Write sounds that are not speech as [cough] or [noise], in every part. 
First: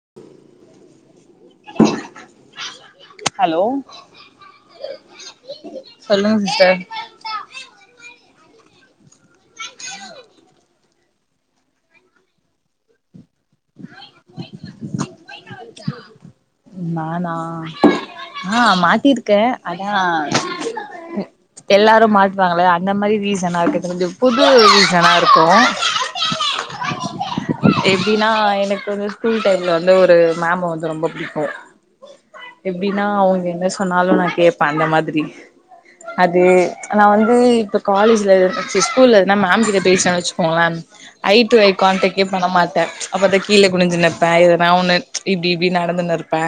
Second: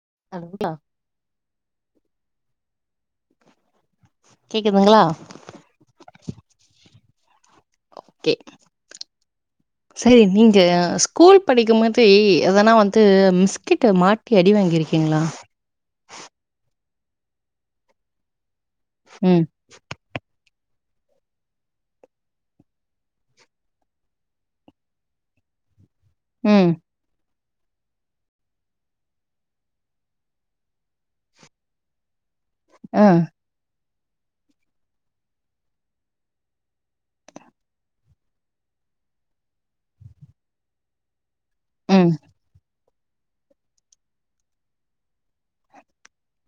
[inaudible] hello கேக்குதுங்களா சொல்லுங்க sister சரி நீங்க ஸ்கூல் படிக்கும் போது எதானா வந்து மிஸ்கிட்ட மாட்டி அடி வாங்கிருக்கீங்களா நானா ஆஹ் ம் மாட்டியிருக்கேன் ஆன எல்லாரும் மாட்டு வாங்களே அந்த மாதிரி ரீசனா இருக்கு கொஞ்சம் புது ரீசனா இருக்கும் ம் எப்படின்னா எனக்கு வந்து ஸ்கூல் டைம்ல வந்து ஒரு மேம வந்து ரொம்ப பிடிக்கும் ஆஹ் எப்படின்னா ஆ அவங்க என்ன சொ சொன்னாலு நா கேப்பே அந்த மாதிரி அது நா வந்து இப்ப காலேஜ்ல ஸ்கூல்ல நா மேம் கிட்ட பேசன்னு வச்சுக்கோங்களே அந் ஐ டு ஐ ம் கான்டக்டே பண்ண மாட்டே அப்பதா கீழ குனுஞ்சு நைப்பே எதனா ஒண்ணு இப்டி இப்டி நடந்துன்னு இரு ப்ப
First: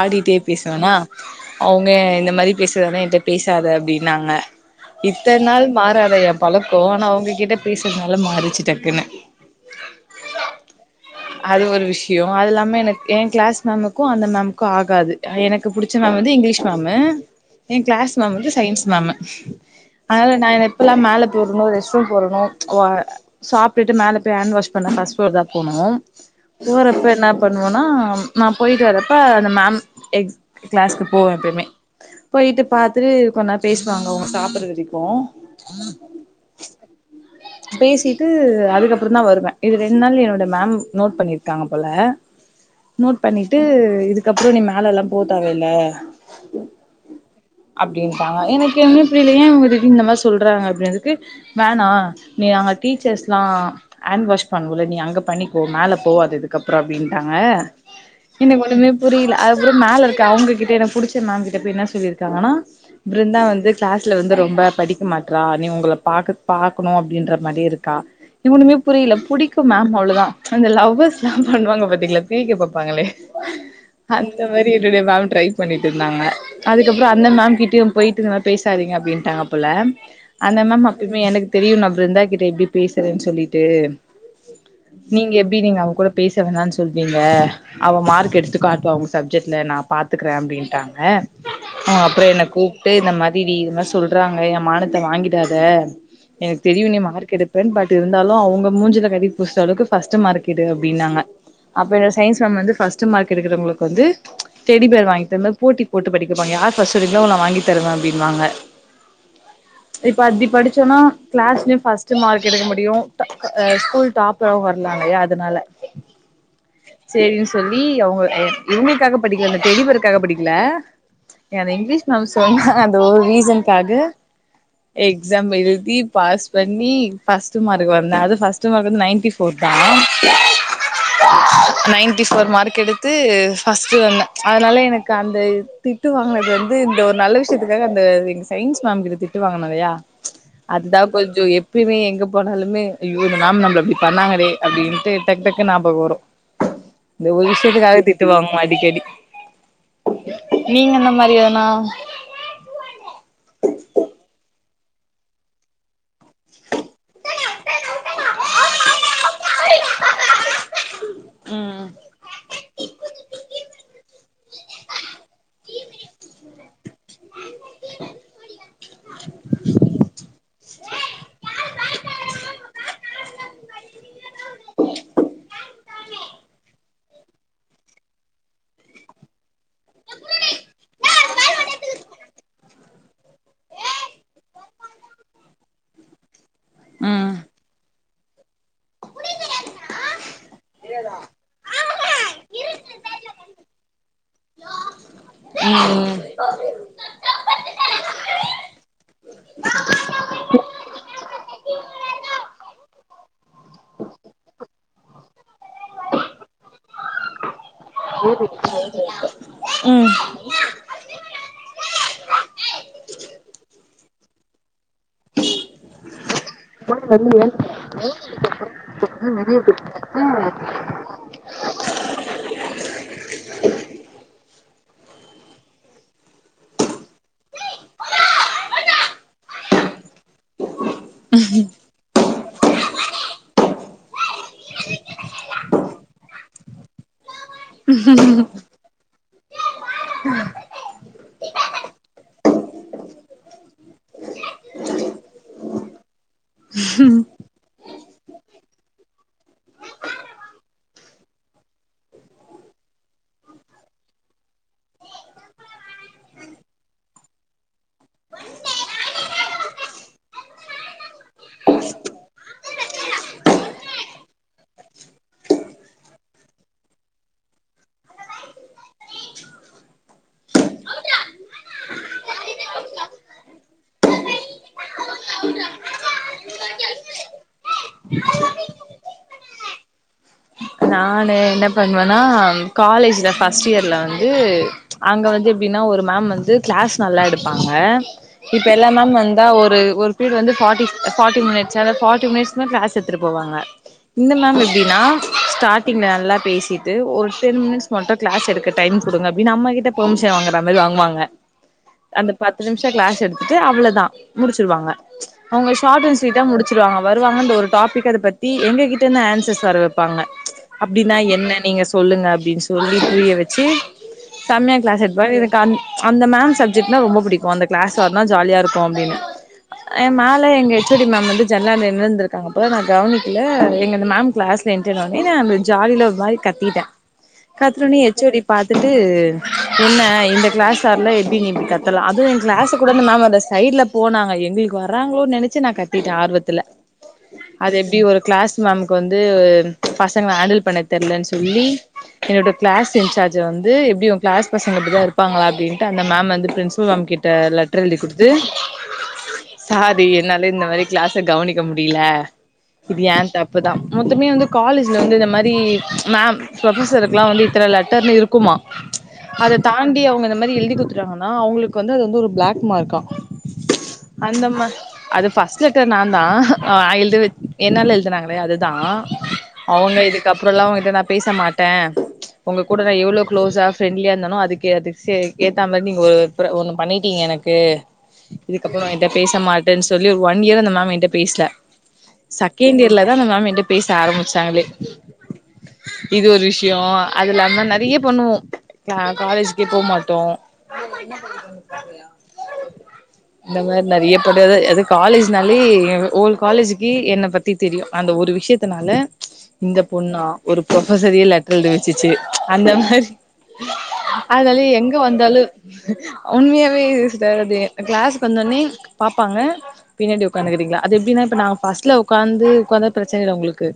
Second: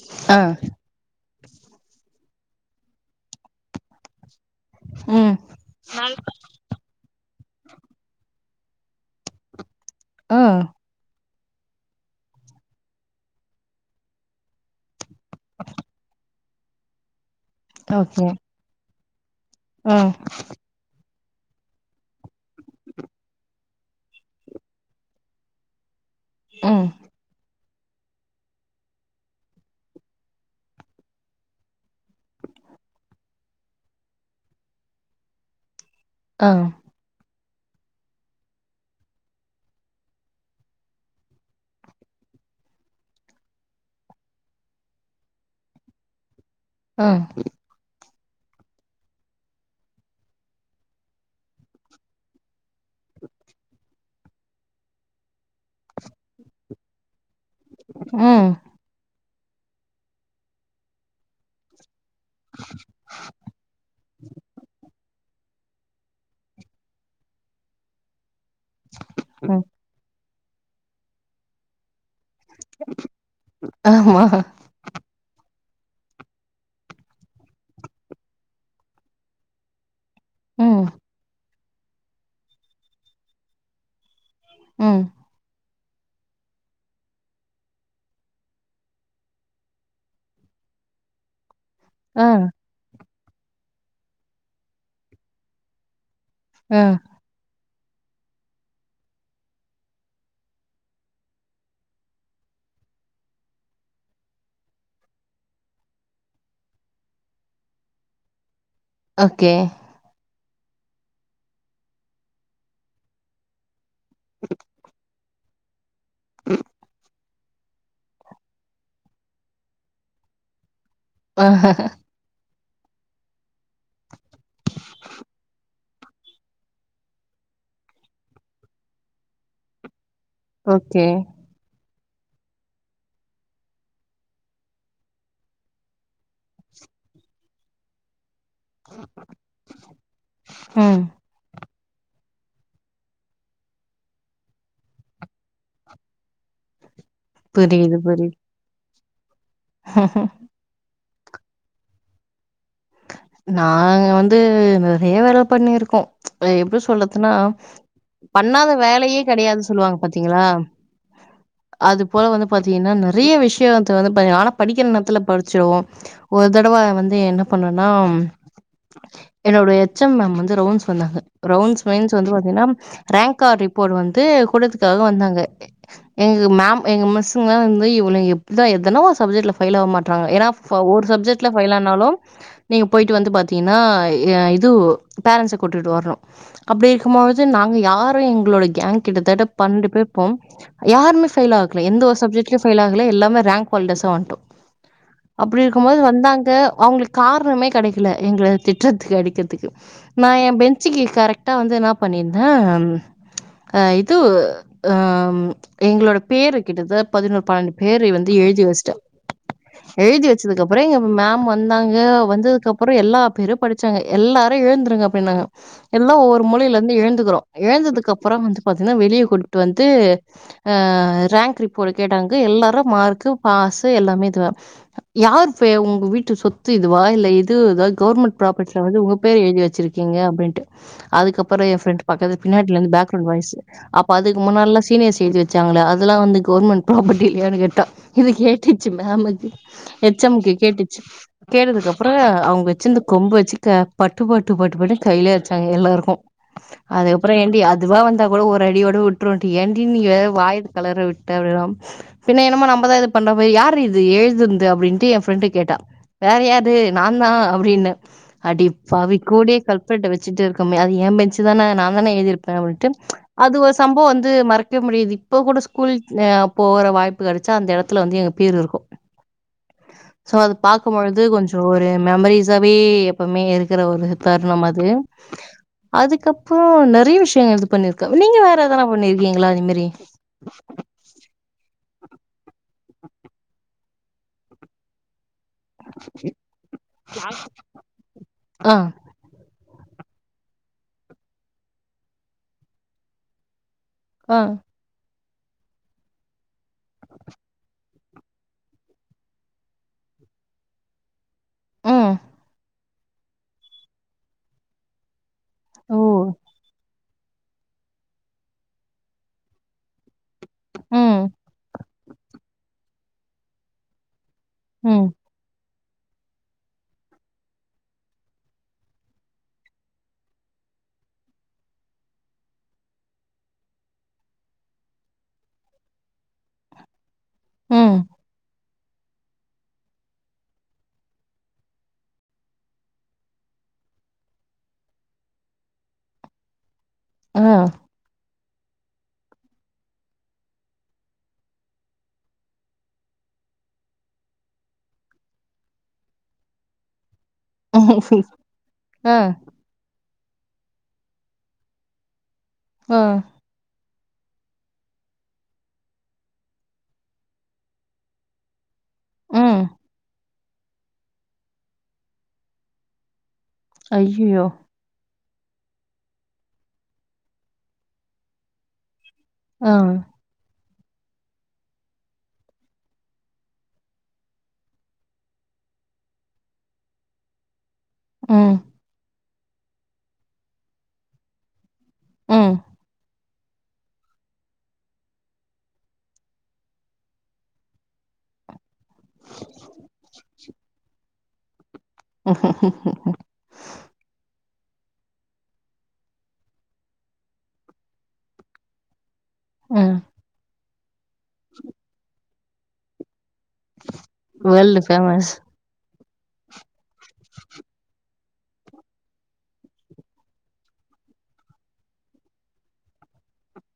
ஆடிட்டே ஆ பேசுவேனா அவுங்க இந்த மாரி பேசுவனா என்ட்ட பேசாத அப்டின்னாங்க ம் இத்தன நாள் மாறாத ஏ பொழப்பு ஆனா அவங்ககிட்ட பேசுறதுனால மாறிச்சி டக்குன்னு ஆ அது ஒரு விஷயோ அது இல்லாம எனக்கு என் கிளாஸ் மேம்க்கு க்கும் அந்த மேமுக்கு ஆகாது எனக்கு புடிச்ச மேம் வந்து இங்கிலீஷ் மேமு என் கிளாஸ் ஓகே மேம் வந்து சயின்ஸ் மேம் ஆ அது நானு இப்பெல்லா மேல போறனோ ரெஸ்ட்ரூம் போறனோ சாப்டுட்டு மேல போய் ஹேன்ட் வாஷ் பண்ண ஃபர்ஸ்ட் ஃப்ளோர் தா போணு ம் போறப்ப என்ன பண் ஆனா நாம்ப் போயிட்டு வரப்ப அந்த மேம் எக் கிளாஸ்கு போவே எப்பயுமே போயிட்டு பாத்து கொஞ்நேறோ பேசுவாங்க அவங்க சாப்பற வரைக்கு ஆ பேசிட்டு அதுக்கப்பறோ தா வருவே இது ரெண்டு நாள் என்னோட மேம் நோட் பண்ணிருக்காங்க போல நோட் பண்ணிட்டு இதுக்கப்றோ நீ மேல எல்லாம் போத்தேவ இல்ல ஆ அப்டின்னு பா எனக்கு என்ன தெரில ஏன் இவங்க திடீர்னு இந்த மாரி சொல்கிறாங்க அப்டினதுக்கு வேணா நீ அங்க டீச்சர்ஸ்லா ஹேண்ட் வாஷ் பண்ணுவோல நீ அங்க பண்ணிக்கோ மேல போவாத இதுக்கப்பறோ அப்டின்ட்டாங்க ம் எனக்கு ஒண்ணுமே புரியல அதுக்கப்றோ மேல இருக்க அவங்ககிட்ட எனக்கு புடிச்ச மேம் கிட்ட போய் என்ன சொல்லிருக் ஆனா பிருந்தா வந்து கிளாஸ்ல வந்து ரொம்ப படிக் இருக்க மாட்றா நீ உங்கள பாக்க பாக்கணு அப்டின்ற மாரியே இருக்கா இவனுமே புரியல புடிக்கு ம் மேம் அவ்ளோ தா அந்த லவ்ர்ஸ்ல்லா பண்ணுவாங்க பாத்தீங்கங்களா பி இருபாங்களே ஆமா அந்த மாரி என்னுடய மேம் ட்ரை பண்ணிட்டு இருந்தாங்க அதுக்கப்பறோ அந்த மேம் கிட்டயு போயிட்டு இந்த மாரி பேசாதீங்க அப்டின்ட்டாங்க போல அந்த ம் மேம் அப்பயுமே எனக்கு தெரியு நா பிருந்தா கிட்ட எப்டி பேசுறேன் சொல்லிட்டு ம் நீங்க எப்டி நீங்க அங் கூட பேச வேணான்னு சொல்வீங்க அவ மார்க் எடுத்து காட்டுவா உங்க சப்ஜெக்ட்ல நா பாத்துக்கிறே அப்டின்ட்டாங்க ஆ அப்றோ என்ன கூப்ட்டு இந்த மாதி திடி இது மாரி சொல்றாங்க எங்க மானத்த வாங்கிடாத எனக்கு ஆ தெரியும் நீ மார்க எடுப் னு பட் இருந்தாலும் அவுங்க மூஞ்சுல கரிய பூசற அளவுக்கு பஸ்டு மார்க் எடு அப்டின்னாங்க அப்ப நா சயின்ஸ் மேம் வந்து ஃபர்ஸ்ட் மார்க் எடுக்கறவங்களுக்கு வந்து டெடி பேர் வாங்கி தந்தா போட்டி போட்டு படிக்க வப்பாங்க யார் ஃபர்ஸ்ட் எடுக்களோ நா வாங்கி தருவன் அப்டின்வாங்க ஓகே படிச்சோன்னா கிளாஸ்லையும் ஃபஸ்ட்டு மார்க் எடுக்க முடியும் அ ஸ்கூல் டாப்பர் ரா‌ வரலால்லையா அதனால ம் செரின்னு சொல்லி அவுங்க இவுங்களுக்காக படிக்கல இந்த டெடி பேருக்காக படிக்கல ஆ ஏ இங்கிலீஷ் மேம் சொன்னா அந்த ஒரு ரீசனுக்காக எக்ஸாம் எழுதி பாஸ் பண்ணி ஃபர்ஸ்ட் மார்க் வந்த அது ஃபர்ஸ்ட்டு மார்க் வந்து நையன்ட்டி ஃபோர் தா [inaudible] ஓகே நயன்ட்டி ஃபோர் மார்க் எடுத்து ஃபஸ்ட்டு வந்தேன் அதனால எனக்கு அந்த திட்டு வாங்குனது வந்து இந்த ஒரு நல்ல விஷயத்துக்காக அந்த என்ன சொல் சயின்ஸ் மேம் கிட்ட திட்டு வாங்கன இல்லையா ம் அதுதான் கொஞ்சம் எப் எப்பயுமே எங்க போனாலுமே அய்யோ இந்த மேம் நம்மல இப்டி பண்ணாங்களே அப்படின்ட்டு டக் டக் னு நாபகம் வரும் இந்த ஒரு புரியுது விஷயத்துக்காக புரியுது திட்டுவாங்கன அடிக்கடி நீங்க இந்த மாரி யான்னா நாங்க வந்து நெறைய வேல பண்ணிருக்கோம் எப்டி சொல்றதுன்னா பண்ணாத வேலையே கிடையாது சொல்லுவாங்க பாத்தீங்களா ம் அது போல வந்து பாத்தீங்கன்னா நெறைய விஷய வந்து பன்னி ஆனா படிக்கிற நேரத்துல படிச்சிருவோம் ஒரு தடவா வந்து பண்னனா என்னோட எச் எம் மேம் வந்து ரவுன்ஸ் வந்தாங்க ரவுன்ஸ் மீன்ஸ் வந்து பாத்தீங்கனா ரேங்க் கார்டு ரிப்போர்ட் வந்து குடுக்கத்துக்காக வந்தாங்க எங்க மேம் எங்க மிஸ்ஸங்கல வந்து இவலுங்க எப்புதா எதனா ஒரு சப்ஜட்ல ஃபெயில் ஆவ மாட்டாங்க ஏனா அப் ஒரு சப்ஜட்ல ஃபெயில் ஆனாலும் நீங்க போயிட்டு வந்து பாத்தீங்கன்னா அ இது பேரன்ஸ்ச கூட்டிட்டு வரணும் அப்பக்ஷடி ம் இருக்கும்போது நாங்க யார் அப் எங்களோட கேங் கிட்டத்தட்ட பண்ணண்டு பேர் இருப்போம் யாருமே ஃபெயில் ஆகல எந்த ஒரு சப்ஜெக்ட்லயும் ஃபெயில் ஆகல எல்லாமே ரேங்க் ஹோல்டர்ஸ வன்ட்டோம் அப்படி இருக்கும் போது ம் வந்தாங்க அவுங்களுக்கு காரணமே கெடைக்கல எங்களை திட்டறதுக்கு அடிக்கற்துக்கு நான் என் பெஞ்சுக்கு கரெக்டா வந்து என்ன பண்ணியிருந்தேன் அ இது ஆம் எங்களோட பேரு கிட்டதட்ட பதினோரு பன்னெண்டு பேரு வந்து எழுதி வெச்சுட்டேன் ம் எழுதி வெச்சதுக்கு அப்புறம் எங்க மேம் வந்து அங்க வந்ததுக்கு அப்புறம் எல்லா பேரும் படிச்சாங்க எல்லாரும் எழுந்து அப்படி இன்னாங்க எல்லாம் ஒவ்வொரு மூலைல இருந்து எழுந்துகிறோம் எழுந்ததுக்கு அப்புறம் வந்து பாத்தீங்கன்னா வெளியே கூப்பிட்டு வந்து அ ரேங்க் ரிப்போர்ட் கேட்டாங்க எல்லாரும் மார்க்கு பாஸ் எல்லாமே இது யாரு பே உங்க வீட்டு சொத்து இதுவா இல்ல இது இத கவர்மெண்டு பிராப்பர்டில வந்து உங்க பேர எழுதி வச்சிருக் கீங்க அப்டின்ட்டு அதுக்கப்ரோ எ ஃபிரெண்ட் பக்கத்து பின்னாடிலேருந்து பேக் க்ரௌண்ட் வாய்ஸு அப்போ அதுக்கு முன்னாட்லா சீனியர் சேஞ்சி வெச்சாங்கிலே அதுல வந்து கவர்மெண்ட் ப்ராபெர்ட் இல்லியானு கேட்டா இது கேட்டுச்சு மேம்மு எச் எம்க்கு கேட்டுச்சு கேட்டதுக்கப்றோ அவுங்க வச்சுருந்த கொம்பு வெச்சு க பட்டு பட்டு பட்டு பட்டுன்னு கையில அடிச்சாங்க எல்லாருக்கு அதுக்கப்றோ ஏன்டி அதுவா வந்தா கூட ஒரு அடியோட விட்டுருன்டி ஏன்டி நீ வேற வாய கலற விட்ட அப்டி பின்ன என்னமோ நம்பதா இது பண்ற மாரி யாரிடி இது எழுதுன்து அப்டின்ட்டு ஏ ஃப்ரெண்டு கேட்டா வேற யாரு நா தா அப்டின்ன அடிப்பாவி கூடியே கல்ப்ரிட்ட வச்சுட்டு இருக்கோமே அது ஏ பேஞ்சு தான நா தான எழுதிருப்பே அப்டின்ட்டு அது ஒரு சம்பவ வந்து மறக்கவே முடியாது இப்போ கூட ஸ்கூல் [unintelligible] போற வாய்ப்பு கெடச்சா அந்த எடத்துல வந்து எங்க பேரு இருக்கு சோ அது பாக் பாக்கும் பொழுது கொஞ்சோ ஒரு மெமரிஸாவே எப்புமே இருக்கிற ஒரு தருணம் அது அதுக்கப்றோ நெறய விஷய இது பண்ணிருக்க நீங்க வேற எதனா பண்ணிருக்கீங்ளா இது மாரி நானு என்ன பண்ணுவேன்னா காலேஜ்ல ஃபஸ்ட் இயர்ல வந்து அங்க வந்து எப் னா ஒரு மேம் வந்து கிளாஸ் நல்லா எடுப்பாங்க இப்ப ஆ எல்லா மேம் வந்தா ஒரு [unintelligible] [unintelligible] ஒரு பீரியடு வந்து ஃபார்ட்டி ஃபார்ட்டி மினிட்ஸ் அந்த ஃபார்ட்டி மினிட்ஸ் கிளாஸ் எடுத்திட்டுப் போவாங்க இந்த ஆ மேம் எப்டின்னா ஸ்டார்டிங்ல நல்லா பேசிட்டு ஒரு டென் மினிட்ஸ் மட்டு கிளாஸ் எடுக்க டைம் குடுங்க அப்டின்னு நம்ம கிட்ட பெர்மிஷன் வாங்குற மாரி வாங்குவாங்க ம் அந்த பத்து நிம்ஷ் த க்ளாஸ் எடுத்துட்டு அவ்ளதா முடிச்சுருவாங்க அவ்ங்க ஓ ஷார்ட் அன் ஸ்வீட்டா முடிச்சிருவாங்க வருவாங்க அந்த ஒரு டாபிக் அத பத்தி எங்ககிட்டருந்து ஆன்சர்ஸ் வர வெப் பாங்க அப்டினா ம் என்ன நீங்க சொ சொல்லுங்க அப்டின் சொல்லி புரிய வச்சு செம்மயா க்ளாஸ் ம் எடுப்பாங்க எனக்கு அந் அந்த மேம் சப்ஜெக்ட்னா ரொம்ப புடிக்கு அந்த க்ளாஸ் வர்னா ஜாலியா இருக்கு அப்டின்னு அஹ் மேல எங்க எச் ஓ டி மேம் வந்து ஜென்னல்ல நின்னுருந்துருக்காங்க போல நா கவனிக்கல எங்க மேம் க்ளாஸ் என்றனால இல்ல அவ்ளோ ஜாலில ஒரு மாரி கத்திட்டே ம் கத்துனொனே எச் ஓ டி பாத் த்துட்டு என்ன இந்த க்ளாஸ் ஆர்ல எப்டி நீ இப்டி கத்தலா அதுவு எ க்ளாஸுக் கூட அந்த மேம் வர்ல சைட்ல போனாங்க எங்களுக்கு வர்ராங்களோன்னு நெனச்சு நா கத்திட்டே ஆர்வத்துல ஆ அது எப்டி ஒரு க்ளாஸ் மேம்க்கு வந்து உம் பசங்கல ஹேண்டில் பண்ண தெர்லன் சொல்லி என்னோட க்ளாஸ் இஞ்சார்ஜ வந்து எப்டி ஒ க்ளாஸ் பசங்க இப்டிதா இருபாங்ளா அப்டின்ட்டு அந்த மேம் வந்து பிரின்சிபல் மேம் கிட் ட்ட லெட்ரு எழுதி குடுத்து ஆ சார் ஏ என்னாலே இந்த மாரி க்ளாஸ கவனிக்க முடியில இது ஆ ஏ தப்புதா மொத்தமே வந்து காலேஜ்ல வந்து இந்த மாரி மேம் ப்ரொஃபசருக்லா வந்து இத்தன லெட்டர்னு இருக்குமா அத ம் தாண்டி அவ்ங்க அத இந்த மாரி எழுதி குடுத்துடாங்கனா அவ்ங்களுக்கு வந்து அது வந்து ஒரு பிளாக் மார்க்கா ஐயயோ அந்தமா அது ஃபர்ஸ்ட் லெட்டர் நான் தான் நா எழுத வெச் என்னால எழுதுனாங்களே அதுதான் ஆ அவங்க இதுக்கு அப்புறம்ல்லாம் நா பேச மாட்டேன் உங்க கூட நா எவ்ளோ க்ளோஸா ஃரெண்ட்லியா இருந்தானோ அதுக்குகேத் சேரி ஏத்தாமாரி நீங்க ஓப் பிற ஒன்னு பண்ணிட்டீங்க எனக்கு ம் இதுக்கப்புறம் என்ட பேச மாட்டேன்னு சொல்லி ஒன் இயர் அந்த மேம் என்கிட்ட பேசல ம் சக்கண்ட் இயர்லதா அந்த மோம் எங் பேச ஆரம்ப [unintelligible] இது ஒரு விஷயம் அது இல்லாம நெறைய பண்ணுவோம் நா காலேஜ்கே போவ் மாட்டோம் [inaudible] டெது அது காலேஜ்னாலே என் ஹொல் காலேஜக்கி என்ன பத்தி தெரியும் அந்த ஒரு விஷயத்த நால இந்த ம் பொண்ணா ஒருப் இப்ப சரில லெட்ர் எழுதி வெச்சுச்சு அந்தமாரி அதனால வேல்டு எங்க ஃபேமஸ் வந்தாலும் உண்மையாவே இது சிஸ்டர் கிளாஸக்கு வந்தொனே பாப்பாங்க பின்னாடி உக்காந்துக்கீறிங்களா அது எப்படின்னா இப்ப நா ஃபர்ஸ்ட்ல உக்காந்து உகாந்தா பிரச்சன இல்ல அவுங்களுக்கு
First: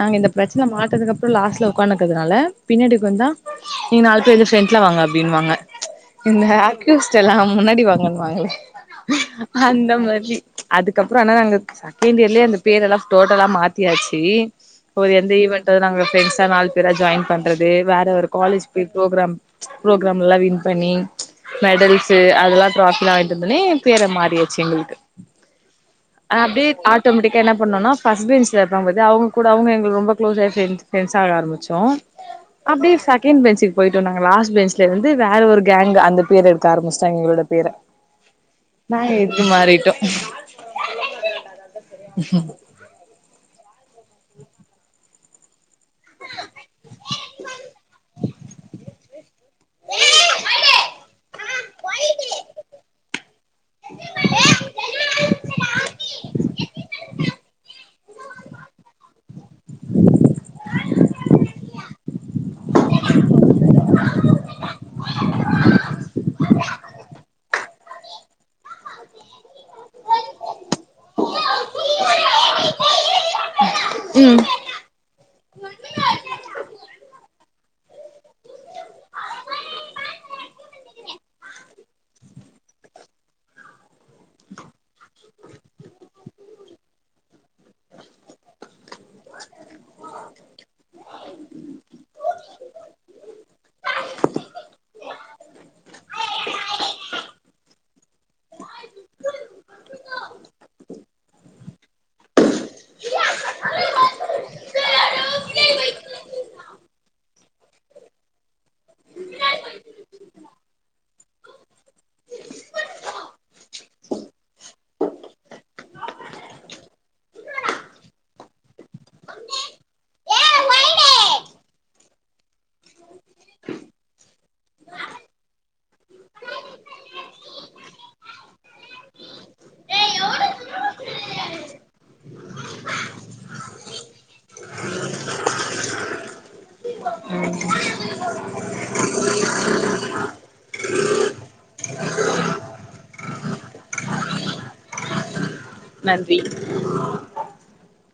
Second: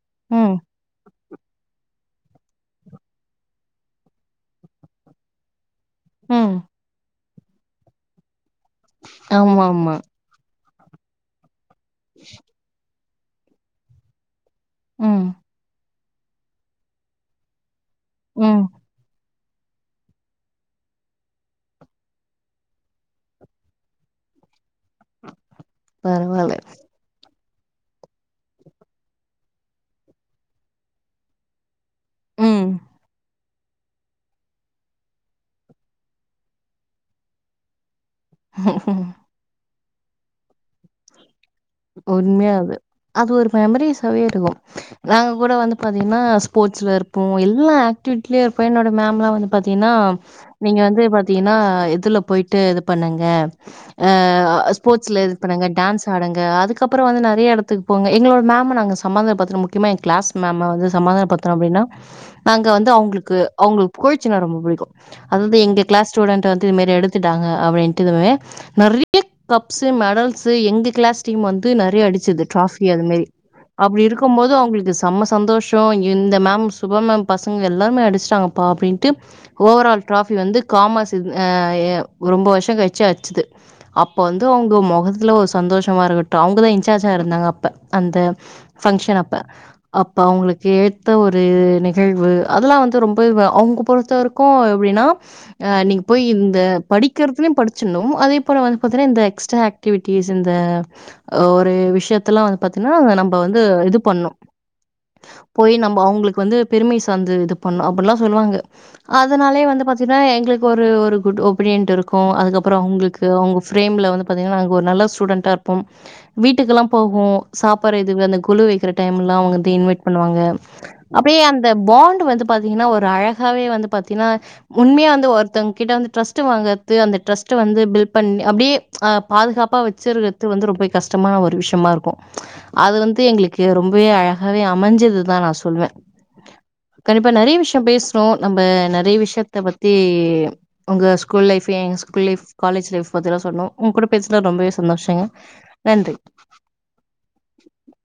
நாங்க இந்த ம் பிரச்சன மாட்டதுக்கு அப் லாஸ்ட்ல உக்காந்து இர்கதுனால பின்னாடி உக்காந்த நீங்க நாலு பேர் எந்திர்ச்சி ஃப்ரெண்ட்ல வாங்க அப்பிடின்னுவாங்க இந்த ம் அக்குஸ்ட் எல்லாம் முன்னாடி வாங்கன்னுவாங்களே ஆமா ஆமா அந்தமாரி அதுக்கப்புறம் ஆனா நாங்க சக்கண்ட்டியர்ல்லியே அந்த பேரெல்லாம் டோட்டலா மாத்தியாச்சு ஒரு ம் எந்த ஈவென்ட் நாங்க ஃபிரண்ட்ஸா நாலு பேரா ஜாயின் பண்றதெ வே இல்ல ஒரு ம் காலேஜ் போய் ப்ரோக்ராம் ப்ரோக்ராம் எல்லா வின் பண்ணி மெடல்ஸ்ஸு அதெல்லா ட்ராஃப்பில்லா வாங்ட்டு வந்தவுட்னே எம்பேர மாறியாச்சு எங்கள் பரவால்ல அப்டியே ஆட்டோமெட்டிக் க்கு என்ன பண்ணுனா ஃபஸ்ட் பென்ச்ல இருப்பாங்க பாத்தியா அவுங் கூ ட அவுங்க எங்களுக் ரொம்ப க்ளோஸாயிர்ச்சி [unintelligible] ஃப்ரண்ட்ஸ் ஆக ஆரம்பிச்சோ ம் அப்டியே செகண்ட் பென்ச்சிக் போய்ட்டோ நாங்க லாஸ்ட் பென்ச்ல இருந்து வேற ஒரு கேங் அந்த பேர எடுக்க ஆரம்பிச்சிட்டாங்க எங்களோட பேர நா எக்கு மாறிட்டோ உண்மையா அது அது ஒரு மெமரிஸ் ஸாவே இருக்கு நாங்க கூட வந்து பாத்தீங்கனா ஸ்போட்ஸ்ல இருப்போ எல்லா ஆக்ட்டிவிட்லயு என்னோட மேம்லா வந்து பாத்தீங்கனா நீங்க வந்து பாத்தீன்னா இதுல போய்ட்டு இது பண்ணுங்க ஆ ஸ்போட்ஸ்ல இது பண்ணுங்க டான்ஸ் ஆடுங் க அதுக்கப்பறோ வந்து நெறைய எடத்துக்கு போங்க எங்களோட மேம் நாங்க சமாதான பத்துனோ முக்கியமா எ கிளாஸ் மேம வந்து சமாதானோ பத்துன அப்டின்னா நாங்க வந்து அவங்களுக்கு அவங்களுக்கு கோச்சுன்னா ரொம்ப புடிக்கு அதாது எங்க கிளாஸ் ஸ்டூடெண்ட்ட வந்து இது மெரி எடுத்துட்டாங்க அப்டின்ட்டதுமே நெறைய கப்ஸு மெடல்ஸு எங்க கிளாஸ் டீம் வந்து நெறைய அடிச்சது டிராஃபி அது மெரி அப்டி இருக்கும் ம் போது அவங்களுக்கு செம்ம சந்தோஷோ இந்த மேம் சுப மேம் பசங் க எல்லாருமே அடிச்சுடாங்கப்பா அப்படின்டு ஓவர் ஆல் டிராஃபி வந்து காமர்ஸ் இது அ எ ரொம்ப வருஷங் கழிச்சு அடிச்சுது அப்போ வந்து அவங்க மொகத்துல ஒரு சந்தோஷ் ஷமா இருக்கட்டு அவங்கதா இன்சார்ஜா இருந்தாங்க அப்ப அந்த ஃபங்கஷன் அப்ப அப்ப அவங்களுக்கு எத் த்த ஒரு நிகழ்வு அதெல்லா வந்து ரொம்பவே அவங்க பொறுத்த வரைக்கு எப்டின்னா அ நீங்க போய் இந்த படிக்கிறதுலய் படிச்சிர்ணு அதே போல வந்து பாத்தனா இந்த எக்ஸ்ட்ரா ஆக்ட்டிவிட்டிஸ் இந்த ஒரு விஷயத்தெல்லா வந்து பாத்தீய்ன்னா நம்ப வந்து இது பண்ணும் போய் நம்ம அவங்களுக்கு வந்து பெருமை சார்ந்து இது பண்ணும் அப்டில்லா சொல்லுவாங்க அதனாலயே வந்து பாத்தீங்கன்னா எங்களுக்கு ஒரு ஒரு குட் ஒப்பினியன்ட்டு இருக்கு அதுக்கப்பறொ அவங்களுக்கு அவங்க ஃப்ரேம்ல வந்து பாத்தீங்கன்னா நாங்க ஒரு நல்ல ஸ்டூடண்ட்டா இருப் போம் வீட்டுக்குல்லா போகு சாப்பற இது அந்த கொழு வைக்கிற டைம்ல்லா அவுங்க வந்து இன்வைட் பண்ணுவாங்க அப்படியே அந்த பாண்ட் வந்து பாத்தீங்கன்னா ஒரு அழகாவே வந்து பாத்தீங்கன்னா உண்மையா வந்து ஒருத்தவங் கிட்ட வந்து டிரஸ்ட் வாங்கறது அந்த டிரஸ்ட் வந்து பில் பண்ணி அப்படியே அஹ் பாதுகாப்பா வச்சுருக் து வந்து ரொம்பவே கஷ்டமான ஒரு விஷ்யமா இருக்கு அது வந்து எங்களுக்கு ரொம்பவே அழகாவே அமைஞ்சதுதா நா சொல்லுவ கண்டிப்பா நெறைய விஷ்யொ பேசுறோ நம்ப நெறைய விஷ்யத்த பத்தி ஒங்க ஸ்கூல் லைஃப் எ ஸ்கூல் லைஃப் காலேஜ் லைஃப் பத்தியெல்லா சொன்னோ ஒங் கூட பேசுன ரொம்பவே சந்தோஷங்க நன்றி